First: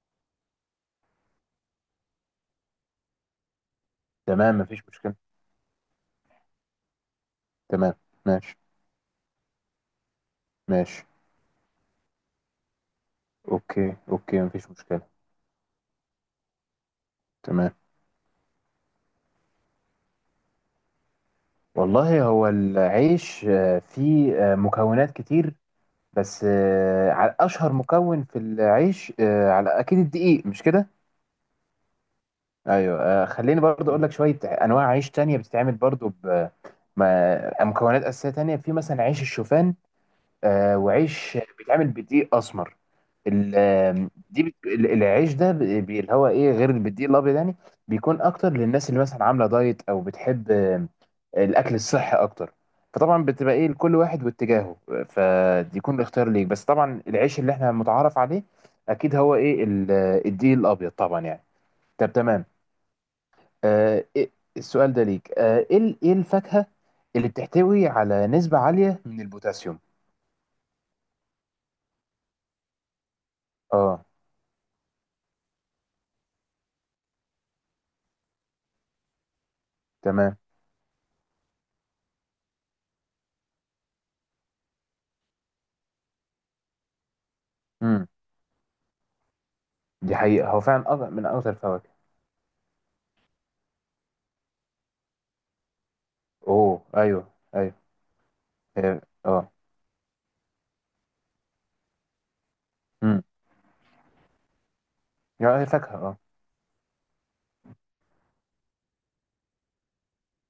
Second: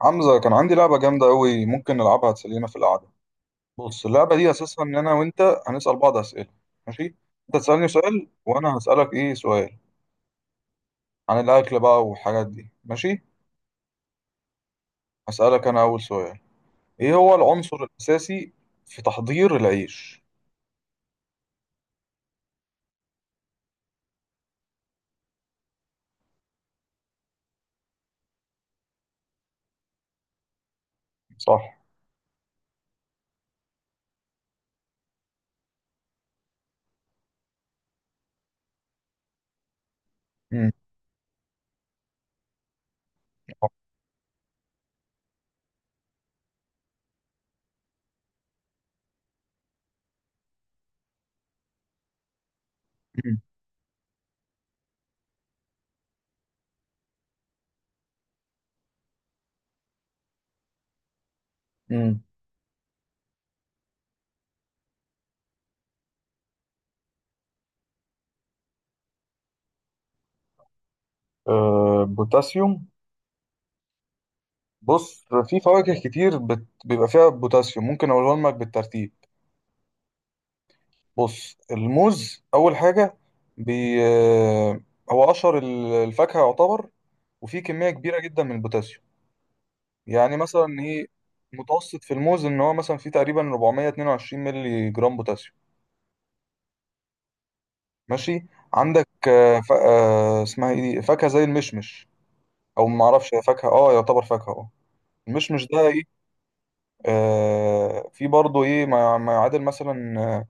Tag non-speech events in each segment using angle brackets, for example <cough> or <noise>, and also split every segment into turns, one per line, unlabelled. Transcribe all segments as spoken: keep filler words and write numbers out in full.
حمزة، كان عندي لعبة جامدة أوي ممكن نلعبها تسلينا في القعدة. بص، اللعبة دي
تمام، مفيش
أساسها إن أنا
مشكلة.
وأنت هنسأل بعض أسئلة. ماشي؟ أنت تسألني
تمام.
سؤال
ماشي
وأنا هسألك إيه سؤال
ماشي.
عن الأكل بقى والحاجات دي. ماشي.
اوكي اوكي، مفيش مشكلة.
هسألك أنا أول سؤال: إيه هو
تمام.
العنصر الأساسي في تحضير العيش؟
والله هو العيش آه، فيه آه، مكونات كتير. بس آه، على اشهر مكون في العيش آه، على اكيد الدقيق، مش كده؟
صح.
ايوه. آه، خليني برضو اقول لك شوية انواع عيش تانية بتتعمل برضو ب ما- مكونات اساسية تانية في مثلا عيش الشوفان.
مم.
آه، وعيش بيتعمل بدقيق اسمر. ال- دي بت... ال- العيش ده ب- بي- اللي هو ايه غير البديل الابيض، يعني بيكون اكتر للناس اللي مثلا عامله دايت او بتحب آم، الاكل الصحي اكتر. فطبعا
مم.
بتبقى ايه، لكل واحد واتجاهه. فدي يكون الاختيار ليك، بس طبعا العيش اللي احنا متعارف عليه اكيد هو ايه ال- الدقيق الابيض طبعا، يعني. طب،
مم.
تمام. آه إيه السؤال ده ليك. آه ايه ال- ايه الفاكهه اللي بتحتوي على نسبه عاليه من البوتاسيوم؟
أه، بوتاسيوم.
اه،
بص، في فواكه كتير بت... بيبقى فيها بوتاسيوم، ممكن أقولهم لك بالترتيب.
تمام.
بص، الموز اول حاجه. بي آه، هو اشهر ال- الفاكهه يعتبر، وفيه كميه
امم
كبيره جدا من البوتاسيوم.
دي
يعني
حقيقه، هو
مثلا
فعلا
ايه،
أك- من اكتر الفواكه.
متوسط في الموز ان هو مثلا فيه تقريبا أربعمية واتنين وعشرين مللي جرام بوتاسيوم.
اوه، ايوه ايوه.
ماشي.
هي،
عندك،
اه.
آه، ف... آه، اسمها ايه دي، فاكهه زي المشمش، او ما
امم.
اعرفش، هي فاكهه، اه، يعتبر فاكهه، اه.
لا، هي
المشمش ده
فاكهة.
ايه؟
اه.
آه في برضه ايه ما ما يعادل مثلا، آه،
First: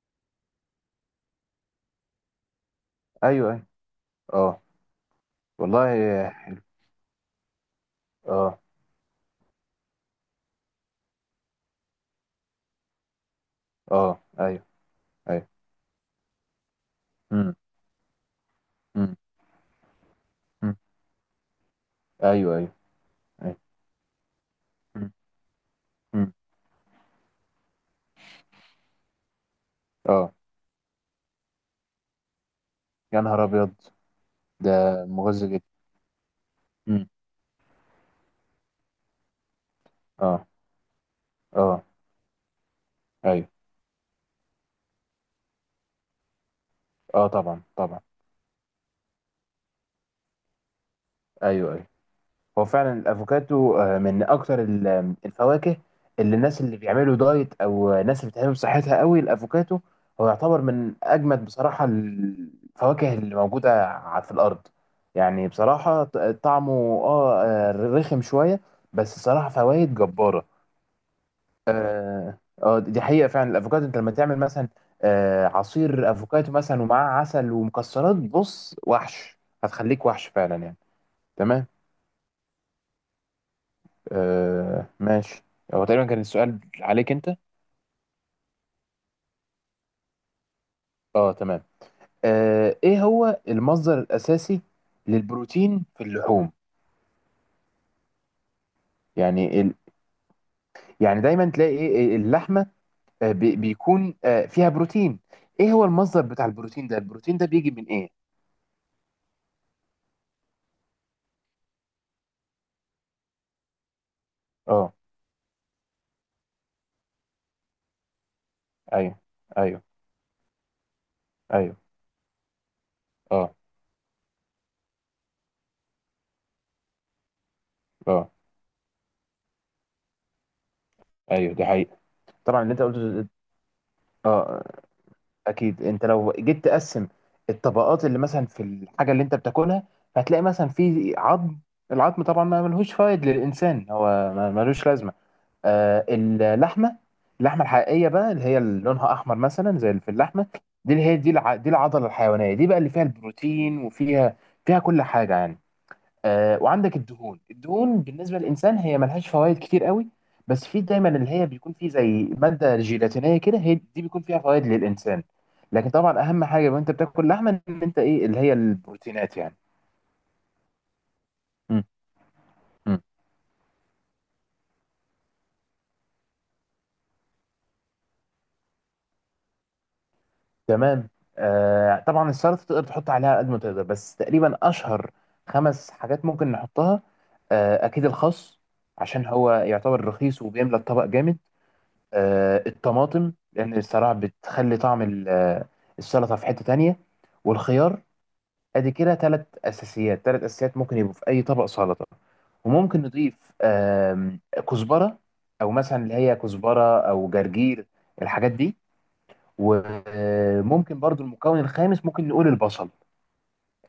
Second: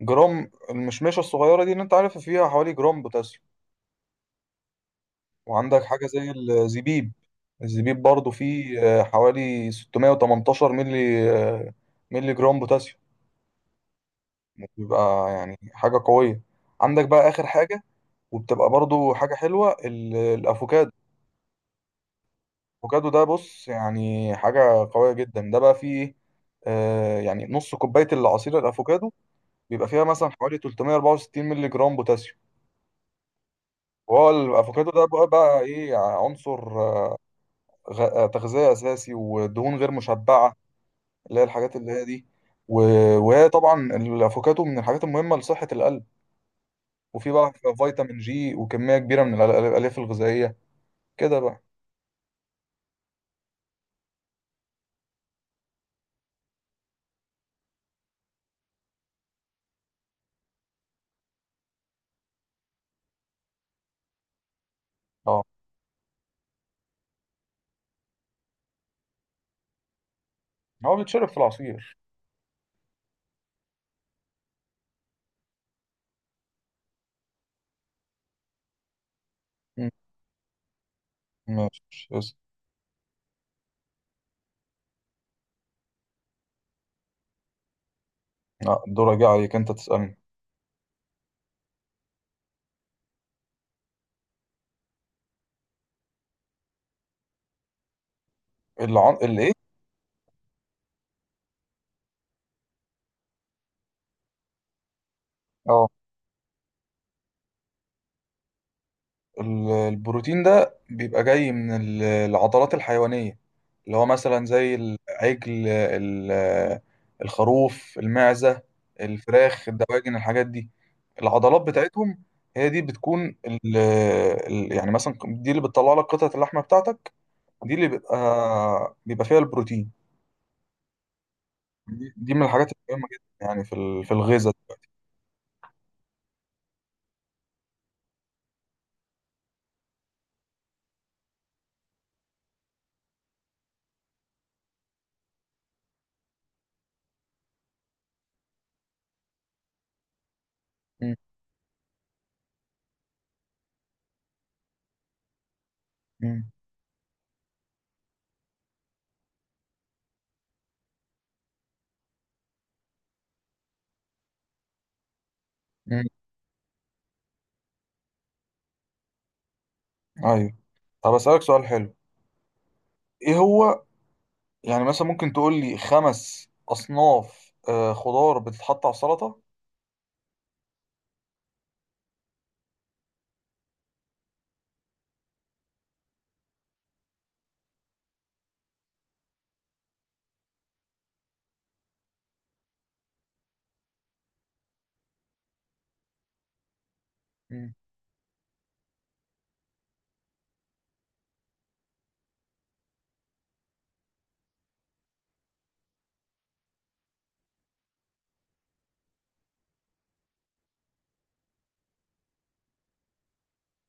جرام، المشمشه الصغيره دي اللي انت عارفها فيها حوالي جرام
ايوه
بوتاسيوم.
ايوه. اه،
وعندك
والله
حاجة زي
هي حلو.
الزبيب. الزبيب برضو
اه
فيه آه، حوالي ستمية وتمنتاشر ملي، آه، ملي جرام بوتاسيوم.
اه، ايوه
بيبقى
ايوه.
يعني حاجة قوية. عندك بقى آخر
امم،
حاجة، وبتبقى برضو
امم،
حاجة حلوة: ال-
أمم.
الأفوكادو.
ايوه ايوه
الأفوكادو ده
ايوه.
بص يعني حاجة
أمم،
قوية جدا، ده بقى فيه إيه؟
أمم.
آه، يعني نص كوباية العصير الأفوكادو بيبقى فيها مثلا
اه.
حوالي تلتمية وأربعة وستين ملي جرام بوتاسيوم.
يا نهار ابيض!
وهو الأفوكادو
ده
ده بقى,
مغذي
بقى
جدا.
إيه عنصر؟
أمم.
آه، غ- آه، تغذية أساسي ودهون غير
اه
مشبعة، اللي هي الحاجات
اه،
اللي هي دي. و...
ايوه.
وهي طبعا الافوكاتو من الحاجات المهمه لصحه القلب،
اه،
وفي بقى
طبعا طبعا.
فيتامين جي وكميه كبيره من الأل- الالياف الغذائيه. كده بقى.
ايوه ايوه. هو فعلا الافوكاتو آه، من اكتر ال- الفواكه، اللي الناس اللي بيعملوا دايت او ناس اللي بتهتم بصحتها قوي. الافوكاتو هو يعتبر من اجمد بصراحه الفواكه اللي موجوده ع- في الارض.
اه،
يعني بصراحه ط- طعمه اه آه، رخم شويه، بس صراحه فوائد جباره.
هو بيتشرب في العصير.
اه، آه، دي حقيقه. فعلا الافوكاتو انت لما تعمل مثلا آه، عصير افوكاتو مثلا ومعاه عسل ومكسرات، بص وحش،
مم.
هتخليك وحش فعلا، يعني. تمام.
ماشي، اسأل.
آه ماشي. هو تقريبا كان السؤال عليك انت.
لا، الدور جه عليك، انت تسالني.
اه، تمام. آه ايه هو المصدر الاساسي للبروتين في اللحوم؟
العن... الايه؟
يعني ال... يعني دايما تلاقي ايه إيه، اللحمه آه بي... بيكون آه فيها بروتين. ايه هو
اه،
المصدر بتاع البروتين ده؟ البروتين ده بيجي من ايه؟
ال- البروتين ده بيبقى جاي من ال- العضلات الحيوانية، اللي هو مثلا زي
اه،
العجل، ال- الخروف، المعزة،
ايوه
الفراخ،
ايوه
الدواجن، الحاجات دي. العضلات
ايوه،
بتاعتهم هي دي بتكون
اه
ال ال- يعني مثلا دي اللي بتطلع لك قطعة اللحمة بتاعتك، دي اللي بيبقى
اه،
بيبقى فيها البروتين.
ايوه. دي حقيقه.
دي دي من
طبعا
الحاجات
اللي انت
المهمة
قلته ده-
جدا يعني في ال- في الغذاء.
اه، اكيد انت لو جيت تقسم الطبقات اللي مثلا في الحاجه اللي انت بتاكلها، هتلاقي مثلا في عظم. العظم طبعا ما ملهوش فايد للانسان، هو ما- ملوش لازمه. آه اللحمه، اللحمه الحقيقيه بقى، اللي هي اللي لونها احمر مثلا زي اللي في اللحمه، دي اللي
م-
هي دي الع... دي العضله الحيوانيه دي بقى اللي فيها البروتين وفيها فيها كل حاجه، يعني.
م-
آه وعندك الدهون. الدهون بالنسبه للانسان هي ملهاش فوائد كتير قوي، بس في دايما اللي هي بيكون فيه زي ماده جيلاتينيه كده، هي دي بيكون فيها فوائد للانسان. لكن طبعا
م.
اهم حاجه وانت بتاكل لحمه ان انت ايه، اللي هي البروتينات، يعني.
ايوه. طب، اسألك سؤال
م.
حلو.
م.
ايه هو؟ يعني مثلا ممكن تقول لي خمس أصناف آه، خضار بتتحط على السلطة؟
تمام. آه طبعا السلطه تقدر تحط عليها قد ما تقدر، بس تقريبا اشهر خمس حاجات ممكن نحطها. آه اكيد الخس، عشان هو يعتبر رخيص وبيملى الطبق جامد. آه، الطماطم، لان الصراحه بتخلي طعم ال- آه، السلطه في حته تانية.
مم.
والخيار. ادي كده ثلاث اساسيات، ثلاث اساسيات ممكن يبقوا في اي طبق سلطه. وممكن نضيف آم، كزبره، او مثلا اللي هي كزبره او جرجير، الحاجات دي. وممكن برضو المكون الخامس ممكن نقول البصل.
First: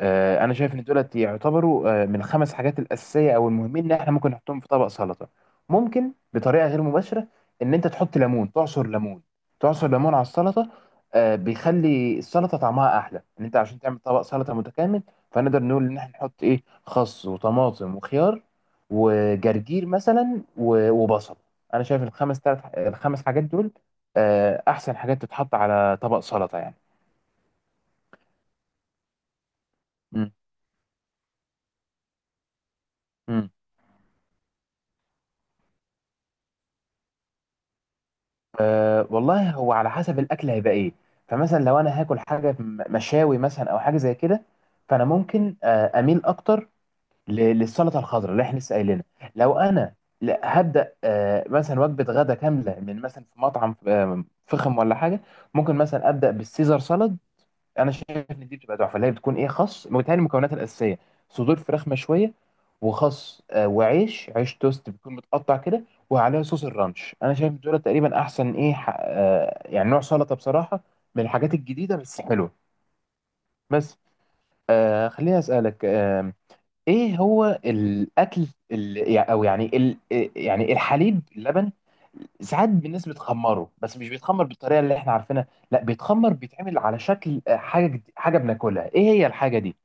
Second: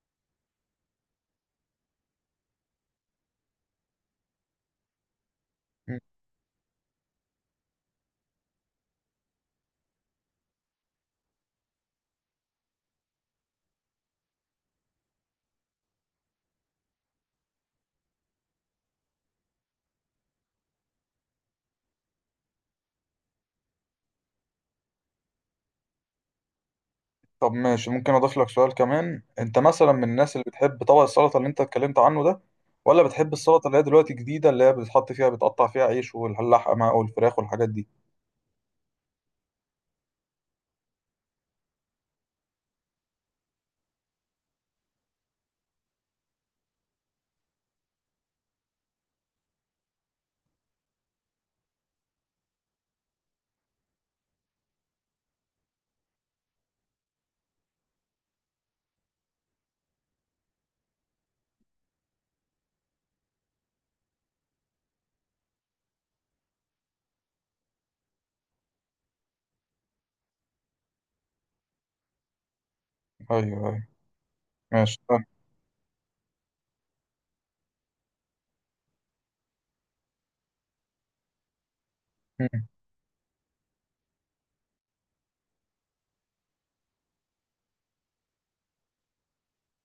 آه، انا شايف ان دولت يعتبروا آه، من الخمس حاجات الاساسيه او المهمين ان احنا ممكن نحطهم في طبق سلطه.
مم.
ممكن بطريقه غير مباشره ان انت تحط ليمون، تعصر ليمون تعصر ليمون على السلطه. آه، بيخلي السلطه طعمها احلى، ان انت عشان تعمل طبق سلطه متكامل. فنقدر نقول ان احنا نحط ايه، خس وطماطم وخيار وجرجير مثلا و- وبصل. انا شايف الخمس تلات الخمس حاجات دول آه، احسن حاجات تتحط على طبق سلطه، يعني.
طب ماشي، ممكن أضيف لك سؤال كمان: أنت مثلا من الناس اللي بتحب طبق السلطة اللي أنت اتكلمت عنه ده، ولا بتحب
مم.
السلطة اللي هي دلوقتي جديدة، اللي هي بتحط فيها بتقطع فيها عيش واللحمة والفراخ والحاجات دي؟
أه، والله هو على حسب الاكل هيبقى ايه. فمثلا لو انا هاكل حاجه م- مشاوي مثلا او حاجه زي كده، فانا ممكن آه، اميل اكتر ل- للسلطه الخضراء اللي احنا لسه قايلينها. لو انا ل- هبدا آه، مثلا وجبه غدا كامله من مثلا في مطعم آه، فخم ولا حاجه، ممكن مثلا ابدا بالسيزر سالاد. انا شايف ان دي بتبقى تحفه، اللي هي بتكون ايه، خس، متهيألي المكونات الاساسيه، صدور فراخ مشويه وخس آه، وعيش، عيش توست بيكون متقطع كده، وعليها صوص الرانش. انا شايف دول تقريبا احسن ايه ح- آه، يعني نوع سلطه بصراحه، من الحاجات الجديده بس حلوه.
أيوه، أيوه.
بس
ماشي،
آه
طيب.
خليني اسالك، ايه هو الاكل ال... يع- او يعني ال... إيه، يعني الحليب، اللبن،
مم.
ساعات الناس بتخمره، بس مش بيتخمر بالطريقه اللي احنا عارفينها، لا، بيتخمر بيتعمل على شكل آه، حاجه جد- حاجه بناكلها. ايه هي الحاجه دي؟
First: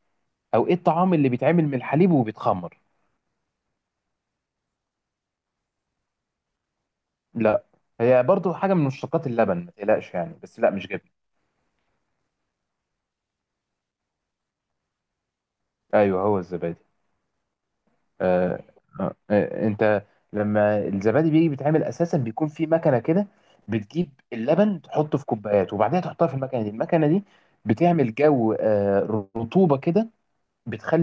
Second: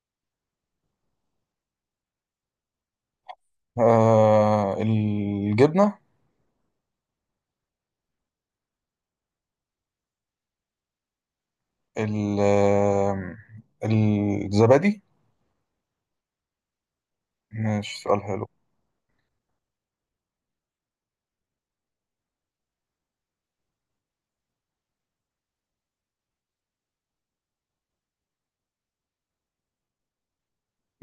او ايه الطعام اللي بيتعمل من الحليب وبيتخمر؟
آه الجبنة.
لا، هي برضو حاجه من مشتقات اللبن، ما تقلقش يعني، بس لا، مش جبن.
ال- آه، الزبادي.
ايوه، هو الزبادي.
ماشي، سؤال حلو.
آه، آه، آه، انت لما الزبادي بيجي بيتعمل اساسا، بيكون في مكنه كده. بتجيب اللبن تحطه في كوبايات وبعدين تحطها في المكنه دي. المكنه دي بتعمل جو آه، رطوبه كده،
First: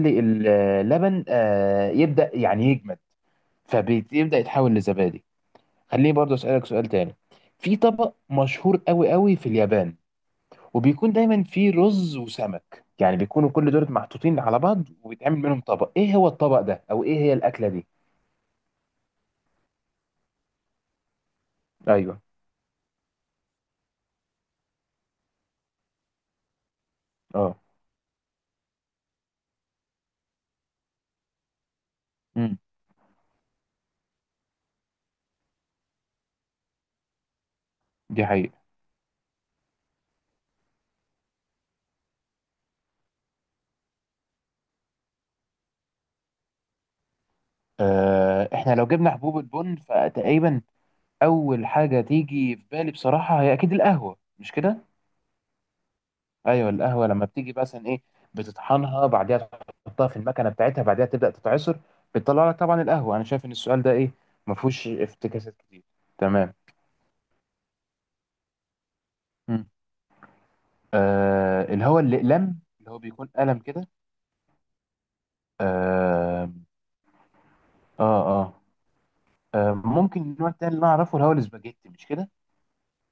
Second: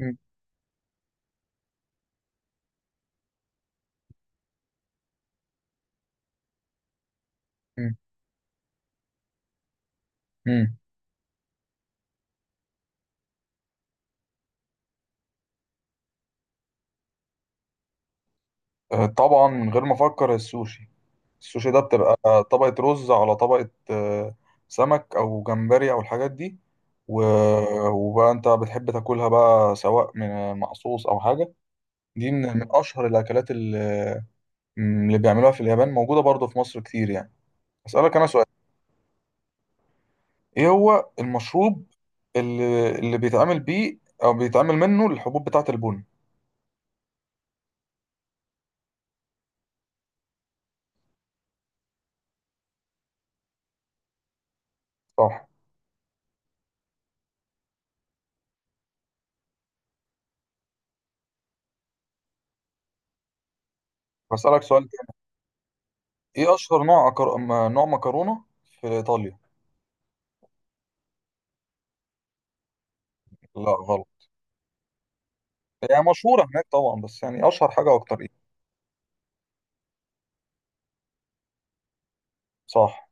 مم.
اللبن آه، يبدا، يعني، يجمد، فبيبدا يتحول لزبادي. خليني برضه اسالك سؤال تاني. في
مم.
طبق مشهور قوي قوي في اليابان،
مم.
وبيكون دايما فيه رز وسمك، يعني بيكونوا كل دول محطوطين على بعض وبيتعمل منهم طبق. ايه هو الطبق ده، او ايه هي الاكله دي؟
آه، طبعا، من غير ما أفكر، السوشي. السوشي ده بتبقى
ايوه.
طبقة رز على طبقة آه، سمك أو جمبري أو الحاجات دي،
اه.
و- وبقى أنت بتحب تاكلها بقى سواء من مع صوص أو حاجة. دي من
امم
من أشهر الأكلات اللي اللي بيعملوها في اليابان، موجودة برضه في مصر كتير يعني. أسألك
دي
أنا سؤال:
حقيقة.
إيه هو المشروب اللي, اللي بيتعمل بيه أو بيتعمل منه الحبوب بتاعة البن؟
آه احنا لو جبنا حبوب البن، فتقريبا اول حاجة تيجي في بالي بصراحة هي اكيد القهوة، مش كده؟
صح.
ايوه، القهوة لما بتيجي مثلا ايه، بتطحنها، بعدها تحطها في المكنة بتاعتها، بعدها تبدأ تتعصر، بتطلع لك طبعا القهوة. انا شايف ان السؤال ده ايه، ما
بسألك سؤال
فيهوش
تاني:
افتكاسات كتير.
إيه
تمام.
أشهر نوع أكر... م- نوع مكرونة في إيطاليا؟
مم. آه اللي هو الاقلام، اللي هو بيكون قلم
لا،
كده.
غلط. هي يعني مشهورة
آه,
هناك طبعا، بس يعني أشهر حاجة
اه
أكتر.
اه آه، ممكن النوع التاني اللي انا اعرفه اللي هو الاسباجيتي، مش كده؟
صح.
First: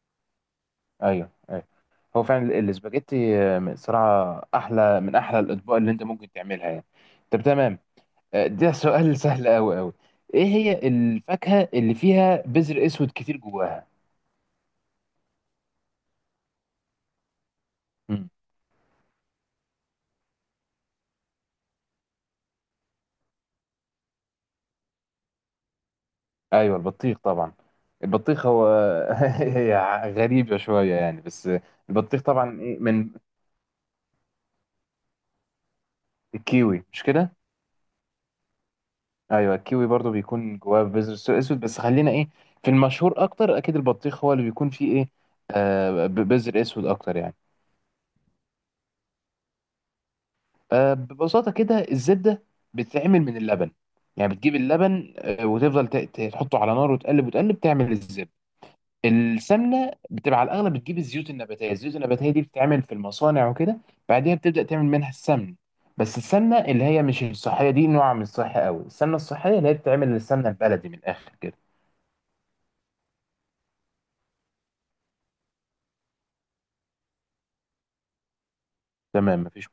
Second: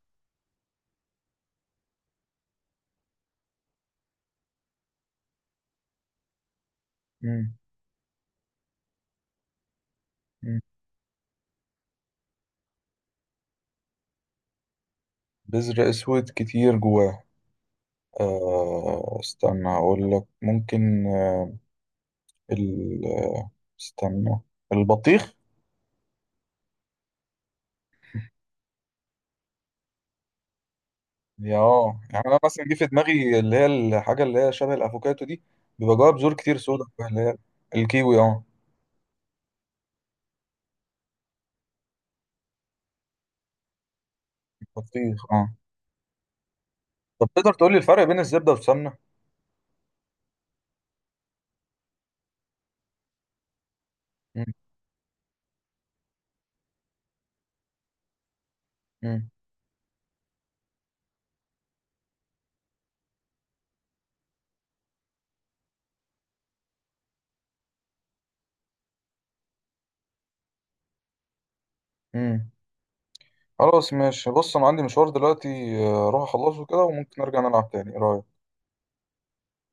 ايوه أيوة. هو فعلا ال- الاسباجيتي آه، صراحة أحلى من أحلى الأطباق اللي أنت ممكن تعملها، يعني. طب،
مم.
تمام. آه، ده سؤال <laughs> سهل أوي أوي. إيه
مم.
هي الفاكهة اللي فيها بذر أسود كتير جواها؟
بذر اسود كتير جواه.
مم.
آه استنى اقول لك. ممكن آه ال آه، استنى. البطيخ.
أيوه، البطيخ طبعا. البطيخ هو <laughs> هي غريبة شوية يعني، بس
يا اه،
البطيخ
يعني انا
طبعا
مثلا جه
إيه
في
من،
دماغي اللي هي الحاجه اللي هي شبه الافوكاتو دي، بيبقى جواها بذور كتير سودا
الكيوي مش
اللي هي.
كده؟
الكيوي، اه.
أيوه، الكيوي برضو بيكون جواه بذر أسود، بس خلينا إيه، في المشهور أكتر أكيد البطيخ، هو اللي بيكون فيه إيه
البطيخ، اه.
آه، ب- بذر أسود أكتر،
طب،
يعني.
تقدر تقول لي الفرق بين الزبده والسمنه؟
آه، ببساطة كده الزبدة بتتعمل من اللبن. يعني
مم.
بتجيب اللبن آه، وتفضل ت- ت- تحطه على نار وتقلب وتقلب، تعمل الزبدة.
مم.
السمنة بتبقى على الأغلب بتجيب الزيوت النباتية، الزيوت النباتية دي بتتعمل في المصانع وكده، بعدها بتبدأ تعمل منها السمن. بس السمنة اللي هي مش الصحية دي نوع من الصحة قوي. السمنة الصحية اللي هي بتتعمل السمنة البلدي، من الآخر كده.
مم. خلاص، ماشي. بص، انا عندي مشوار دلوقتي، آه، اروح اخلصه كده، وممكن ارجع نلعب تاني، ايه رايك؟
تمام، مفيش